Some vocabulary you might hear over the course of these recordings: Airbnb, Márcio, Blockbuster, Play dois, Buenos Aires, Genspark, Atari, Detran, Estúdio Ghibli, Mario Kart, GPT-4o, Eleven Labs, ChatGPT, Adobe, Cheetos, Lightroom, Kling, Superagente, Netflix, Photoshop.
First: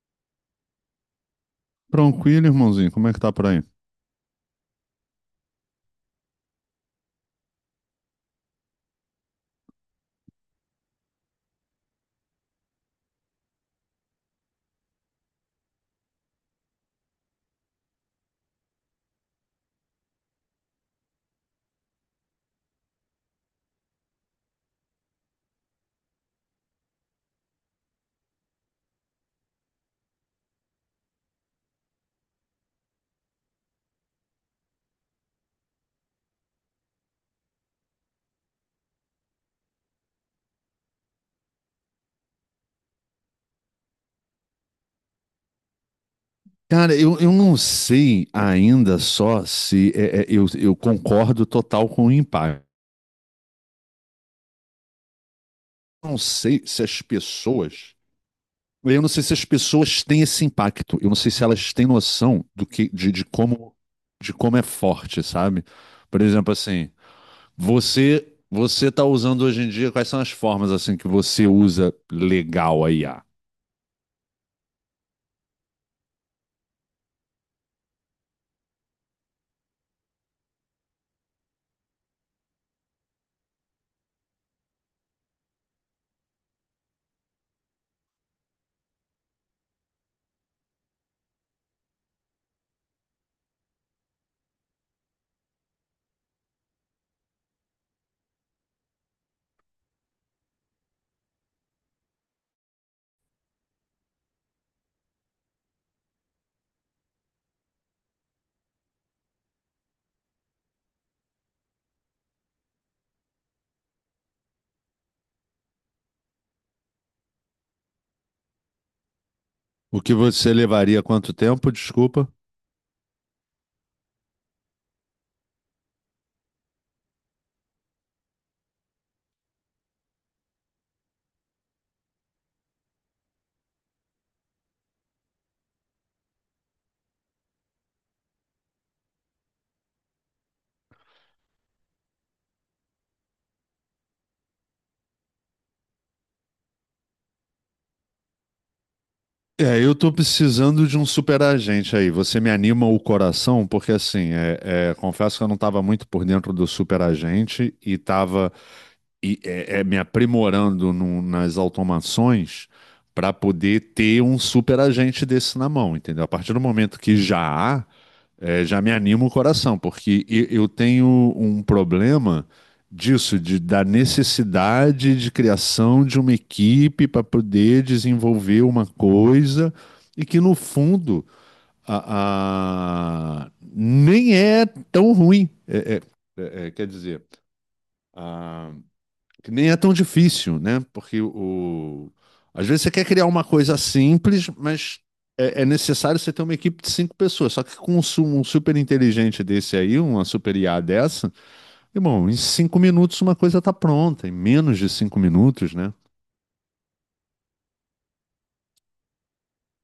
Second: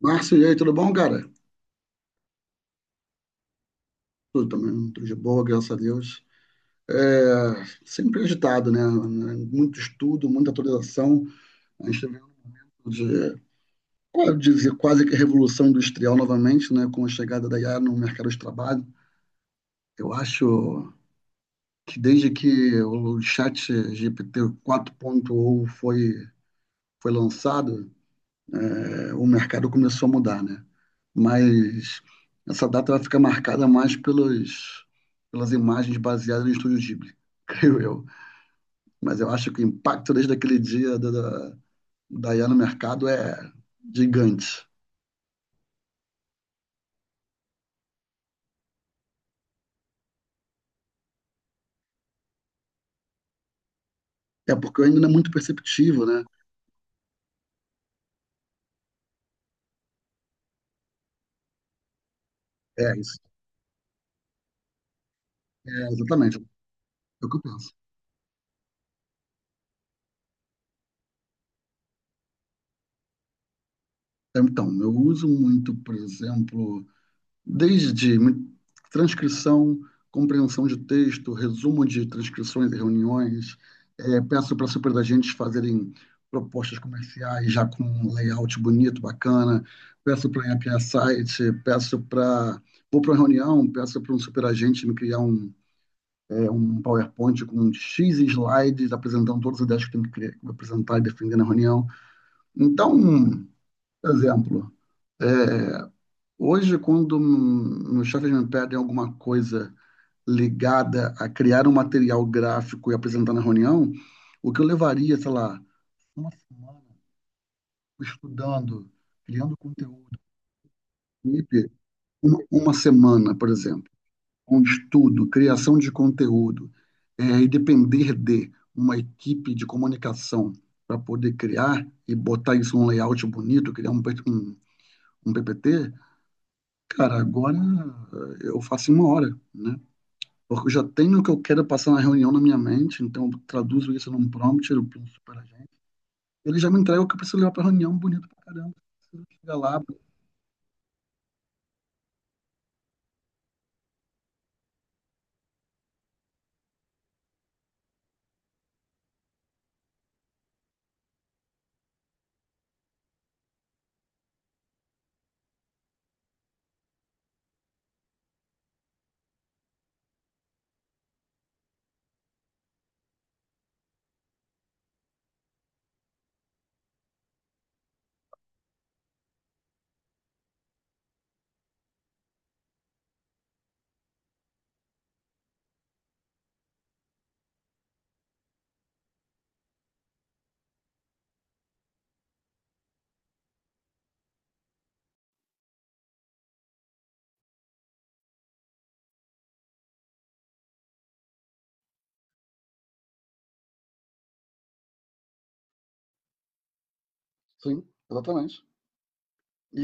Márcio, e aí, tudo bom, cara? Tranquilo, irmãozinho, como é que tá por aí? Tudo também, tudo de boa, graças a Deus. É, sempre agitado, né? Muito estudo, muita atualização. A gente está vendo de, quase dizer, quase que revolução industrial novamente, né? Com a chegada da IA no mercado de trabalho. Eu acho que desde que o chat GPT 4.0 foi lançado, o mercado começou a mudar, né? Mas essa data vai ficar marcada mais pelas imagens baseadas no Estúdio Ghibli, creio eu. Mas eu acho que o impacto desde aquele dia da IA no mercado é gigante. Cara, eu não sei ainda só se é, eu concordo total com o impacto. É porque ainda não é muito perceptivo, Eu não né? sei se as pessoas. Eu não sei se as pessoas têm esse impacto. Eu não sei se elas têm noção do que, É isso. De como é forte, sabe? É, Por exatamente. exemplo, assim, É o que eu penso. você você tá usando hoje em dia, quais são as formas assim que você usa legal a IA? Então, eu uso muito, por exemplo, desde transcrição, compreensão de texto, resumo de transcrições e reuniões. Peço para super da gente fazerem propostas comerciais já com um layout bonito, bacana. Peço para eu criar site, peço para. Vou para uma reunião, peço para um superagente me criar um PowerPoint com um X slides apresentando todas as ideias que tem que criar, apresentar e defender na reunião. Então, por exemplo, é, Hoje, quando meus chefes me pedem alguma coisa ligada a criar um material gráfico e apresentar na reunião, o que eu levaria, sei lá, uma semana estudando, criando O que conteúdo, você levaria quanto equipe, tempo? Desculpa. uma semana, por exemplo, com estudo, criação de conteúdo, e depender de uma equipe de comunicação para poder criar e botar isso num layout bonito, criar um PPT, cara, agora eu faço em uma hora, né? Porque eu já tenho o que eu quero passar na reunião na minha mente, então eu traduzo isso num prompt, eu penso para a gente. Ele já me entrega o que eu preciso levar para a reunião, bonito pra caramba. Preciso chegar lá. É, eu tô precisando de um super agente aí. Você me anima o coração, porque assim, confesso que eu não estava muito por dentro do super agente e tava me aprimorando nas automações para poder ter um super agente desse na mão, entendeu? A partir do momento que já há, já me anima o coração, porque eu tenho um problema disso, da necessidade de criação de uma equipe para poder desenvolver uma coisa e que, no fundo, nem é tão ruim. Quer dizer, que nem é tão difícil, né? Às vezes você quer criar uma coisa simples, mas é necessário você ter uma equipe de cinco pessoas. Só que com um super inteligente desse aí, uma super IA dessa, irmão, em 5 minutos uma coisa tá pronta, em menos de 5 minutos, né? Sim, exatamente.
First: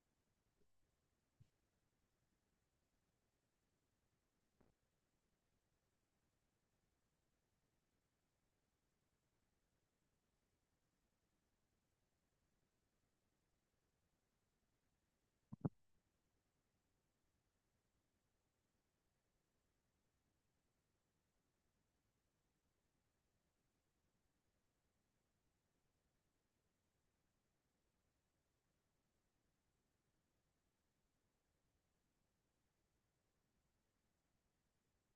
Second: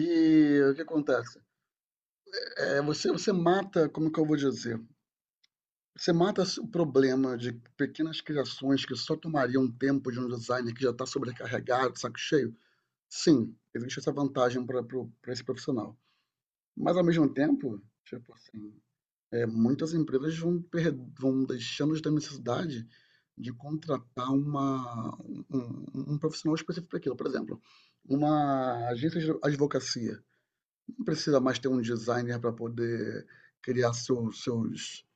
E o que acontece? Você mata, como que eu vou dizer? Você mata o problema de pequenas criações que só tomariam tempo de um designer que já está sobrecarregado, saco cheio. Sim, existe essa vantagem para esse profissional. Mas ao mesmo tempo, tipo assim, muitas empresas vão deixando de ter necessidade de contratar um profissional específico para aquilo. Por exemplo, uma agência de advocacia não precisa mais ter um designer para poder criar seu- seus,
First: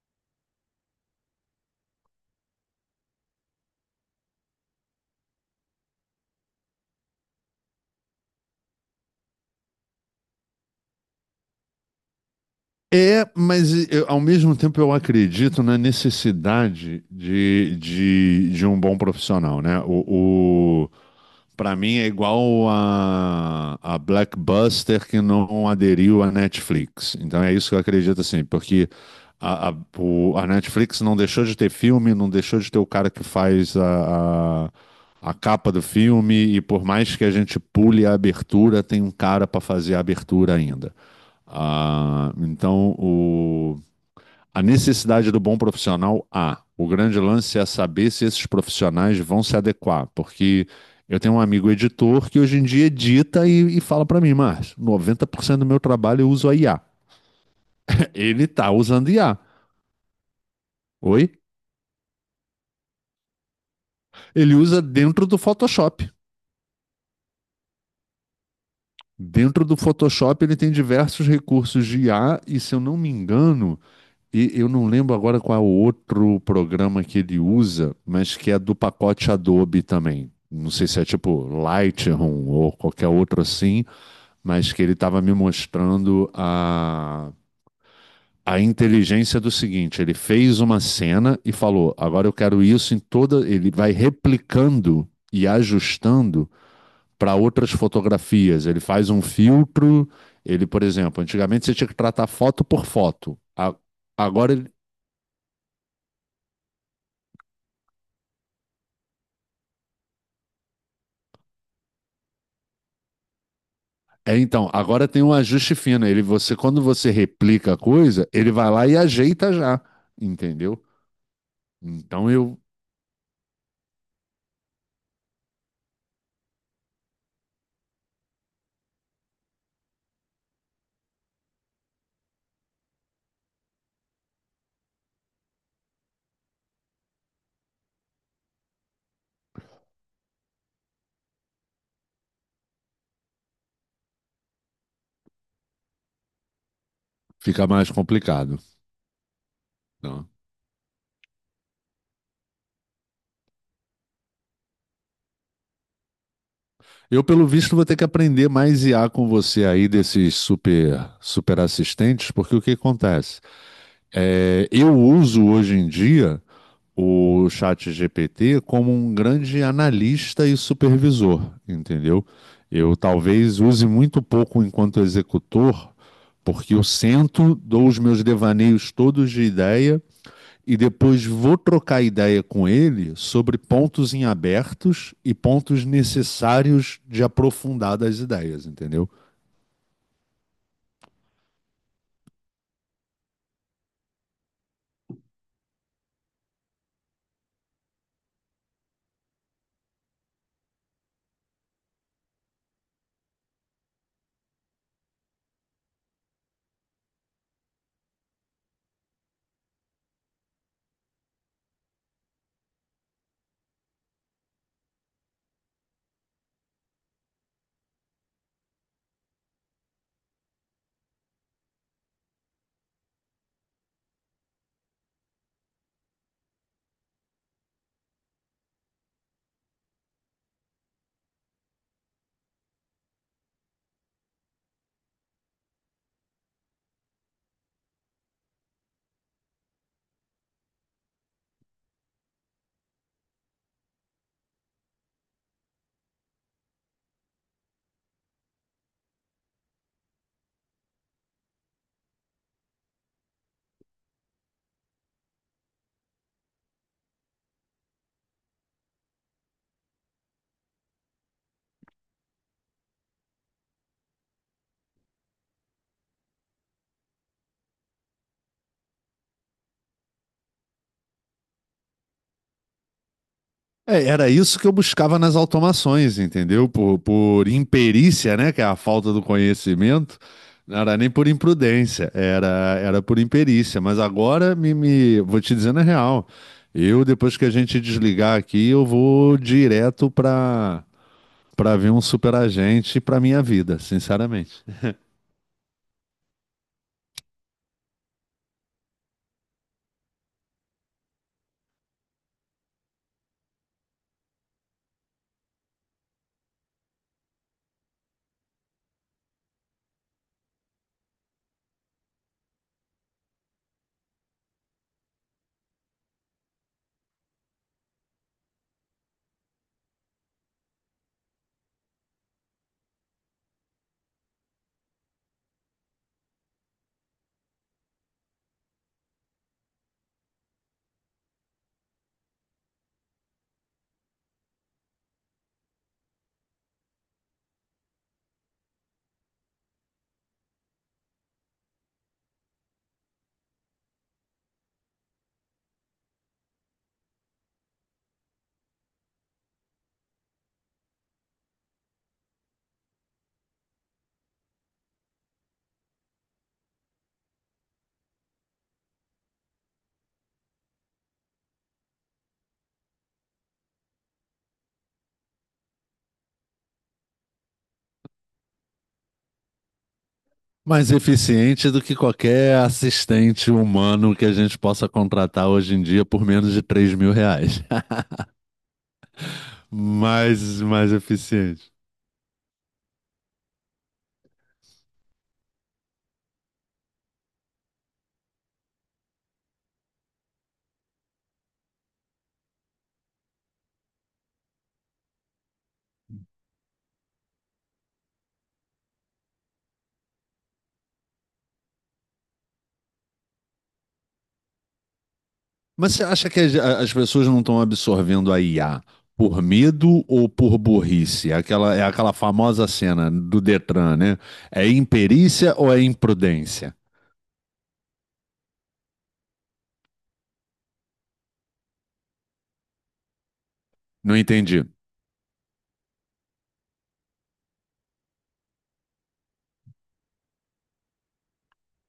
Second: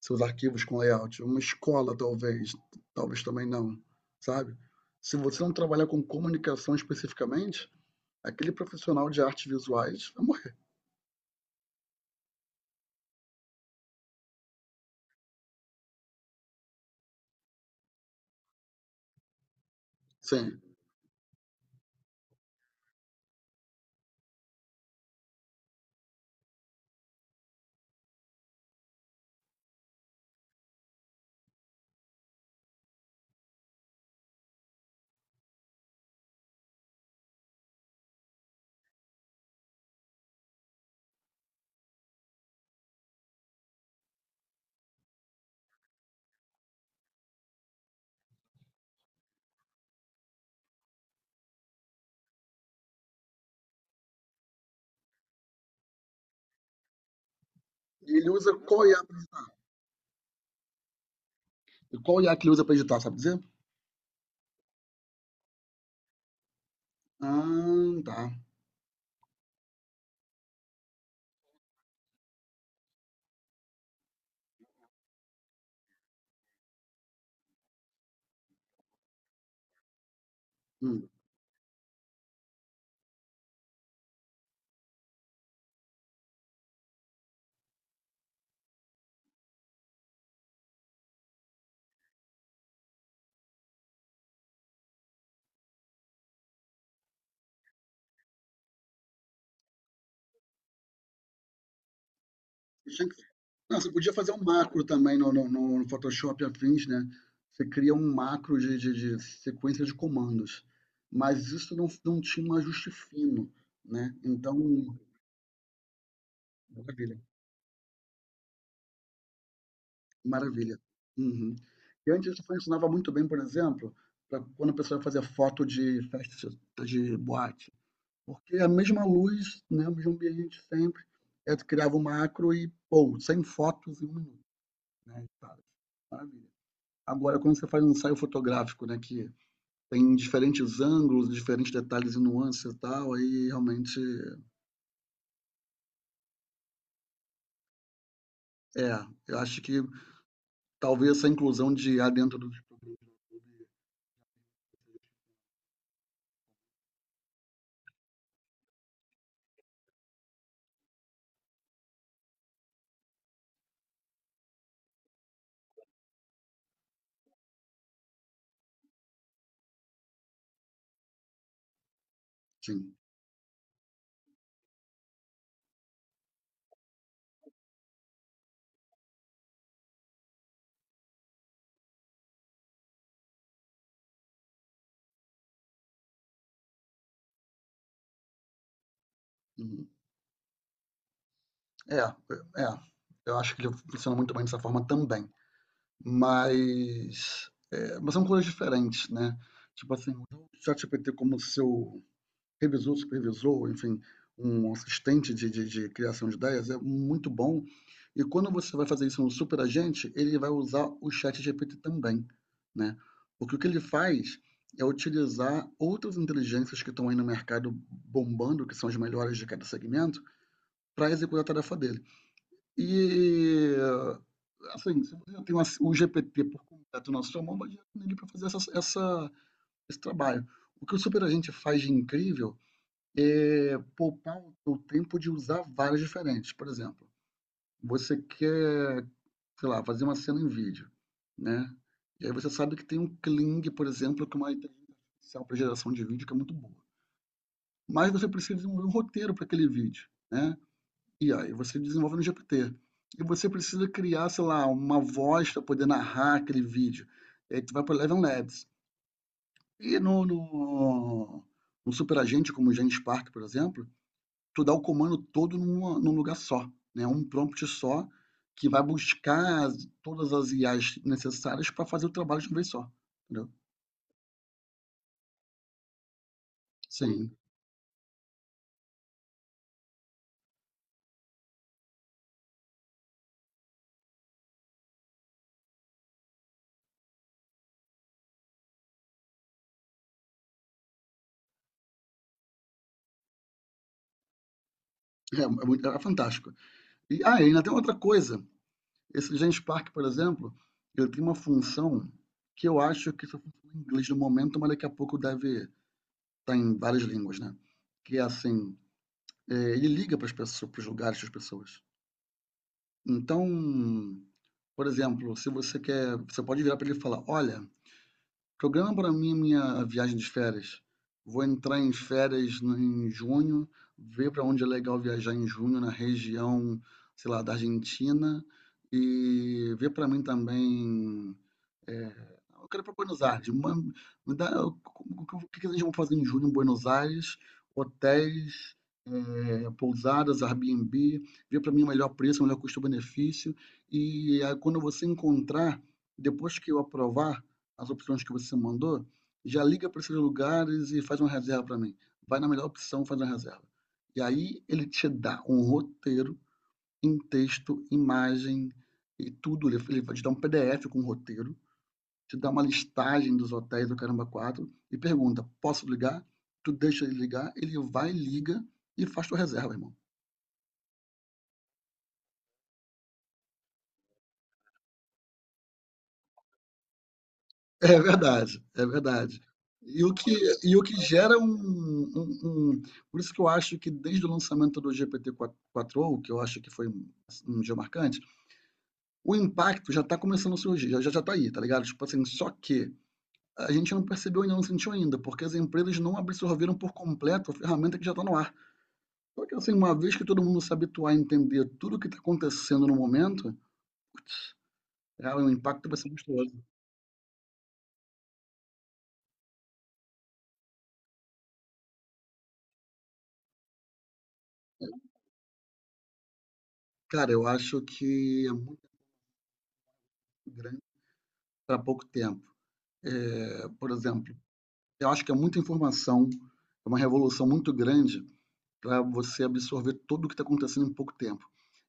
seus arquivos com layout. Uma escola, talvez, talvez também não, sabe? Se você não trabalhar com comunicação especificamente, aquele profissional de artes visuais vai morrer. É, mas ao mesmo tempo eu acredito na necessidade de um bom profissional, né? Sim. Pra mim é igual a Blackbuster que não aderiu à Netflix. Então é isso que eu acredito assim, porque a Netflix não deixou de ter filme, não deixou de ter o cara que faz a capa do filme, e por mais que a gente pule a abertura, tem um cara para fazer a abertura ainda. Ah, então, a necessidade do bom profissional há. O grande lance é saber se esses profissionais vão se adequar, porque eu tenho um amigo editor que hoje em dia edita e fala para mim, mas cento do meu trabalho eu uso a IA. E ele Ele usa está qual IA, usando IA. Oi? qual IA que ele usa para editar, sabe dizer? Ele usa dentro do Photoshop. Ah, tá. Dentro do Photoshop ele tem diversos recursos de IA e se eu não me engano, e eu não lembro agora qual é o outro programa que ele usa, mas que é do pacote Adobe também. Não sei se é Hum. tipo Lightroom ou qualquer outro assim, mas que ele estava me mostrando a inteligência do seguinte: ele fez uma cena e falou, agora eu quero isso em toda. Ele vai replicando e ajustando para outras fotografias. Ele faz um filtro. Ele, por exemplo, antigamente você tinha que tratar foto por Eu tinha que foto. A- não, você podia fazer um Agora ele macro também no Photoshop e afins, né. Você cria um macro de sequência de comandos, mas isso não tinha um ajuste fino, né, É, então então, agora tem um ajuste fino. Ele, você, quando você maravilha, replica a coisa, ele vai lá e ajeita já, maravilha. entendeu? Uhum. E Então antes isso eu funcionava muito bem, por exemplo, para quando a pessoa fazia foto de festa de boate, porque a mesma luz, né, o mesmo ambiente sempre, aí tu criava um macro e, pô, 100 fotos em um minuto, né. Maravilha. Agora, quando você faz um ensaio fotográfico, né, que tem diferentes ângulos, diferentes detalhes e nuances e tal, aí realmente fica mais complicado. é. Eu acho que Então, talvez essa inclusão de A dentro do eu, pelo visto, vou ter que aprender mais I a com você aí desses super super assistentes, porque o que acontece? É, eu uso hoje em dia o chat GPT como um grande analista e supervisor, entendeu? Sim. Eu talvez use muito pouco enquanto executor, porque eu sento, dou os meus devaneios todos de ideia e depois vou trocar ideia com ele sobre pontos em abertos e pontos necessários de aprofundar das ideias, entendeu? Uhum. É, é. É. Eu acho que ele funciona muito bem dessa forma também. Mas, mas são coisas diferentes, né? Tipo assim, o ChatGPT como seu revisor, supervisor, enfim, um assistente de criação de ideias é muito bom. E quando você vai fazer isso no superagente, ele vai usar o chat GPT também, né? Porque o que ele faz é utilizar outras inteligências que estão aí no mercado bombando, que são as melhores de cada segmento, para executar a tarefa dele. E, assim, se você tem o GPT por completo na sua mão, vai nele para fazer esse trabalho. O que o superagente faz de incrível poupar o tempo de usar várias diferentes. Por exemplo, você quer, sei lá, fazer uma cena em vídeo, né, e aí você sabe que tem um Kling, por exemplo, que é uma inteligência artificial para geração de vídeo que é muito boa. Mas você precisa desenvolver um roteiro para aquele vídeo, né, e aí você desenvolve no GPT. E você precisa criar, sei lá, uma voz para poder narrar aquele vídeo. E aí tu vai para o Eleven Labs. E no Superagente, como o Genspark, por exemplo, tu dá o comando todo num lugar só, né? Um prompt só que vai buscar todas as IAs necessárias para fazer o trabalho de uma vez só, entendeu? É, era isso que eu buscava nas automações, entendeu? Por, Sim, por imperícia, né? Que é a falta do conhecimento. Não era nem por imprudência, era por imperícia. Mas agora me vou te dizendo a real. Eu, depois que a gente desligar aqui, eu vou direto para ver um superagente para minha vida, sinceramente. é fantástico. E ainda tem outra coisa. Esse Genspark, por exemplo, ele tem uma função que eu acho que só funciona em inglês no momento, mas daqui a pouco deve estar em várias línguas, né? Que é assim, ele liga para as pessoas, para os lugares das pessoas. Então, por exemplo, se você quer, você pode virar para ele e falar, olha, programa para mim a minha viagem de férias. Vou entrar em férias em junho, ver para onde é legal viajar em junho na região, sei lá, da Argentina e ver para mim também é, eu quero ir para Buenos Aires. Ma- me dá- o que que vocês vão fazer em julho em Buenos Aires? Hotéis, pousadas, Airbnb. Vê para mim o melhor preço, o melhor custo-benefício. E aí, quando você encontrar, depois que eu aprovar as opções que você mandou, já liga para esses lugares e faz uma reserva para mim. Vai na melhor opção, faz uma reserva. E aí ele te dá um roteiro em texto, imagem e tudo. Ele vai te dar um PDF com um roteiro, te dá uma listagem dos hotéis do Caramba 4 e pergunta: posso ligar? Tu deixa ele ligar, ele vai, liga e faz tua reserva, irmão. Mais eficiente do que qualquer assistente humano que a gente possa contratar hoje em dia por menos de R$ 3.000. É verdade, é verdade. E o que, mais, e o mais que gera eficiente. Por isso que eu acho que desde o lançamento do GPT-4o, que eu acho que foi um dia marcante, o impacto já está começando a surgir, já, já já tá aí, tá ligado? Tipo assim, só que a gente não percebeu ainda, não sentiu ainda, porque as empresas não absorveram por completo a ferramenta que já está no ar. Só que assim, uma vez que todo mundo se habituar a entender tudo o que está acontecendo no momento, cara, o impacto Mas vai você ser acha que monstruoso. as, as pessoas não estão absorvendo a IA por medo ou por burrice? Aquela, é aquela famosa cena do Detran, né? É imperícia ou é imprudência? Cara, eu acho que é muito grande para pouco tempo. Por Não exemplo, entendi. eu acho que é muita informação, é uma revolução muito grande para você absorver tudo o que está acontecendo em pouco tempo.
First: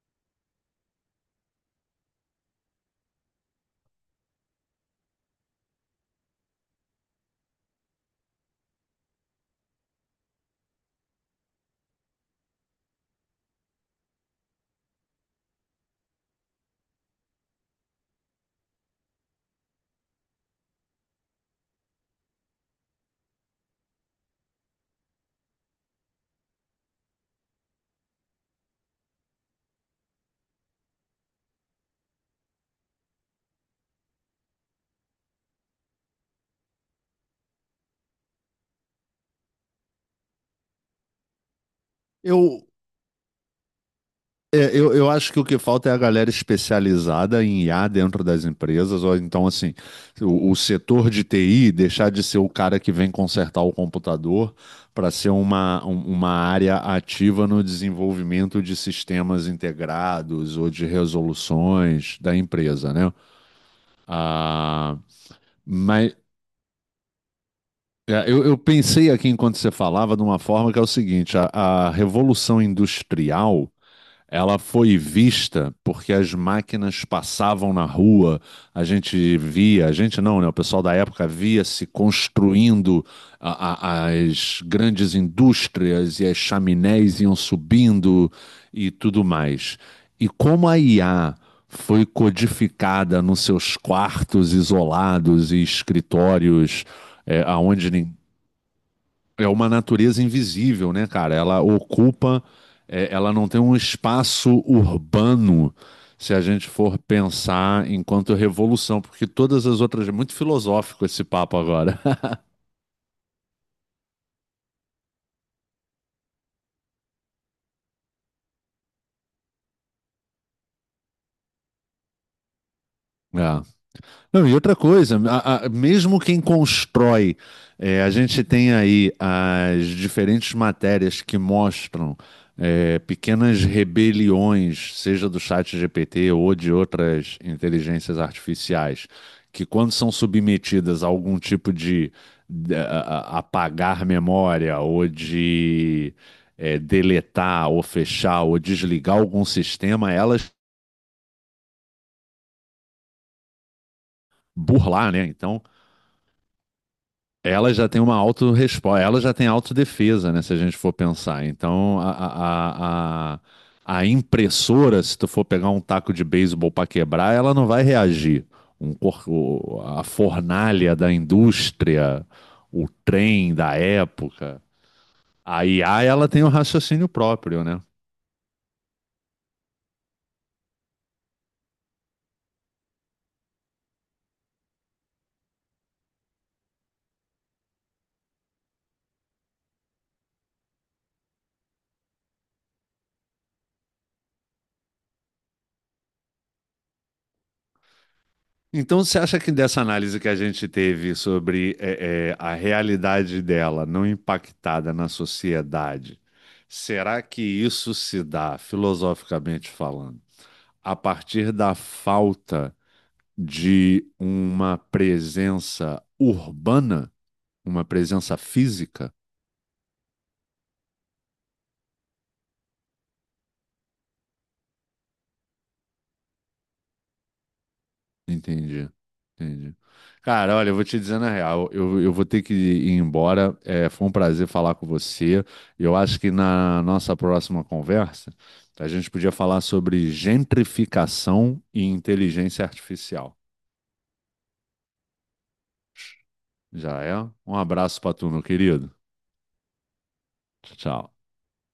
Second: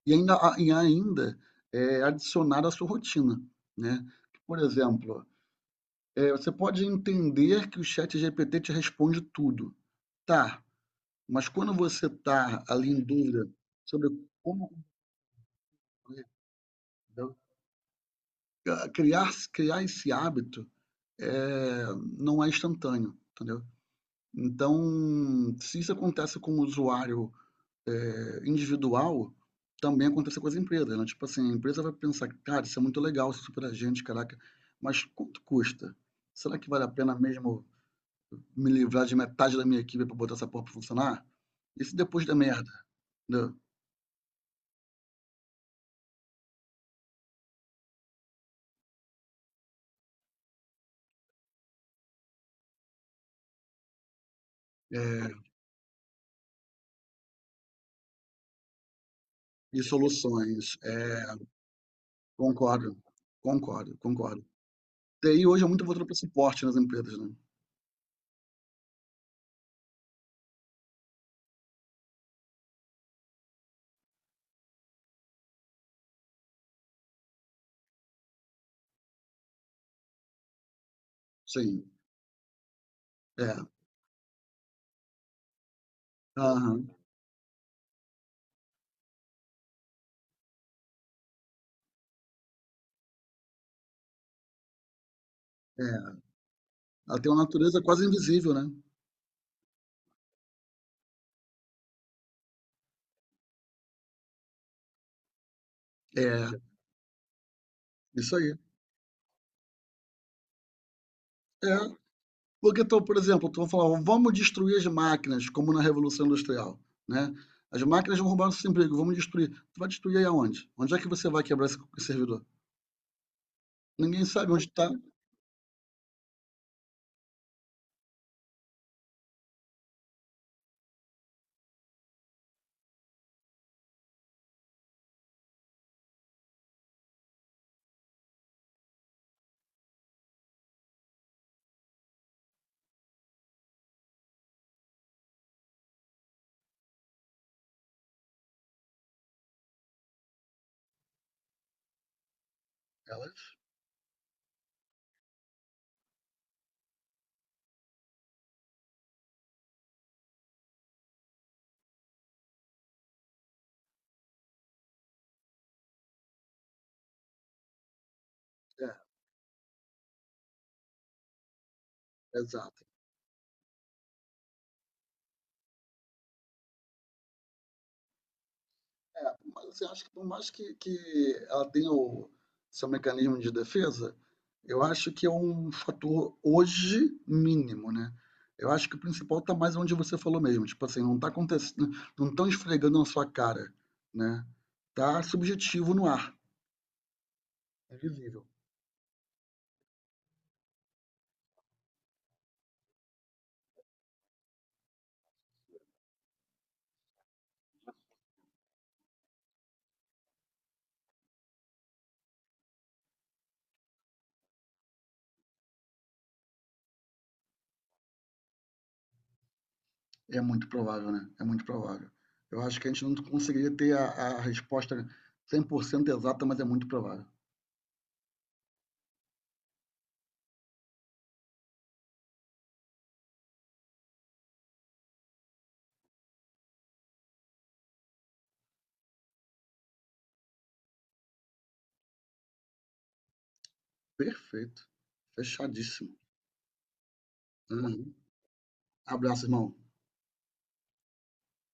E ainda, adicionar à sua rotina, né? Por exemplo, você pode entender que o chat GPT te responde tudo. Tá, mas quando você está ali em dúvida sobre como concluir, entendeu? Criar esse hábito é, não é instantâneo, entendeu? Então, se isso acontece com o usuário individual, também acontece com as empresas, né? Tipo assim, a empresa vai pensar, cara, isso é muito legal, isso é super agente, caraca, mas quanto custa? Será que vale a pena mesmo me livrar de metade da minha equipe para botar essa porra para funcionar? Isso depois da Eu merda, entendeu? eu acho que o que falta é a galera especializada em IA dentro das empresas, ou então, assim, o setor de TI deixar de ser o cara que vem consertar o computador É, para ser uma, uma área ativa no desenvolvimento de sistemas e integrados ou soluções. de É, resoluções da empresa, Concordo, né? concordo, concordo. Ah, TI hoje é muito voltada para mas suporte nas empresas, né. eu pensei aqui enquanto você falava de uma forma que é o seguinte: a revolução industrial. Ela foi vista porque as máquinas passavam na rua, a gente via, a gente não, né? O pessoal da época via Sim, se construindo é. As grandes indústrias e as Aham, chaminés iam subindo e tudo mais. E como a IA foi codificada nos seus quartos isolados e é. escritórios, Ela tem uma é, natureza aonde quase nin- invisível, né. é uma natureza invisível, né, cara? Ela ocupa, ela não tem um espaço urbano, É, se a gente for pensar enquanto isso aí. revolução, porque todas as outras. É muito filosófico esse papo É, agora. porque então, por exemplo, tu vai falar: "Vamos destruir as máquinas", como na Revolução Industrial, né. "As máquinas vão roubar nossos empregos, vamos destruir". Tu vai destruir aí aonde? Onde é que você vai quebrar esse servidor? É. Ninguém Não, sabe e onde outra está. coisa, mesmo quem constrói, a gente tem aí as diferentes matérias que mostram pequenas rebeliões, seja do chat GPT ou de outras inteligências artificiais, que quando são submetidas a algum tipo de, de- a- apagar memória ou de deletar ou fechar ou desligar algum sistema, elas Elas burlar, né? Então, ela já tem uma autorresposta, ela já tem autodefesa, né? Se a gente for pensar. Então, a impressora, se tu for pegar um taco de beisebol para quebrar, ela não vai reagir. é, A fornalha da indústria, exato. o trem da época. A IA, ela tem um raciocínio próprio, né? É, mas eu acho que por mais que ela tenha o seu mecanismo de defesa, eu acho que é um fator hoje mínimo, né? Eu acho que o principal tá mais onde você falou mesmo, tipo assim, não tá acontecendo, não estão esfregando na sua cara, né? Tá subjetivo no ar, é visível. Então, você acha que dessa análise que a gente teve sobre a realidade dela não impactada na sociedade, será que isso se dá, filosoficamente falando, a partir da falta de uma presença urbana, uma presença física? É muito provável, né? É muito provável. Eu acho que a gente não conseguiria ter a resposta 100% exata, mas é muito provável. Entendi, entendi. Cara, olha, eu vou te dizer na real, eu vou ter que ir embora. É, foi um prazer falar com você. Eu acho que na nossa próxima conversa, a gente podia falar sobre gentrificação e inteligência artificial. Perfeito. Fechadíssimo. Já é? Um abraço Uhum. pra tu, meu querido. Abraço, irmão. Tchau.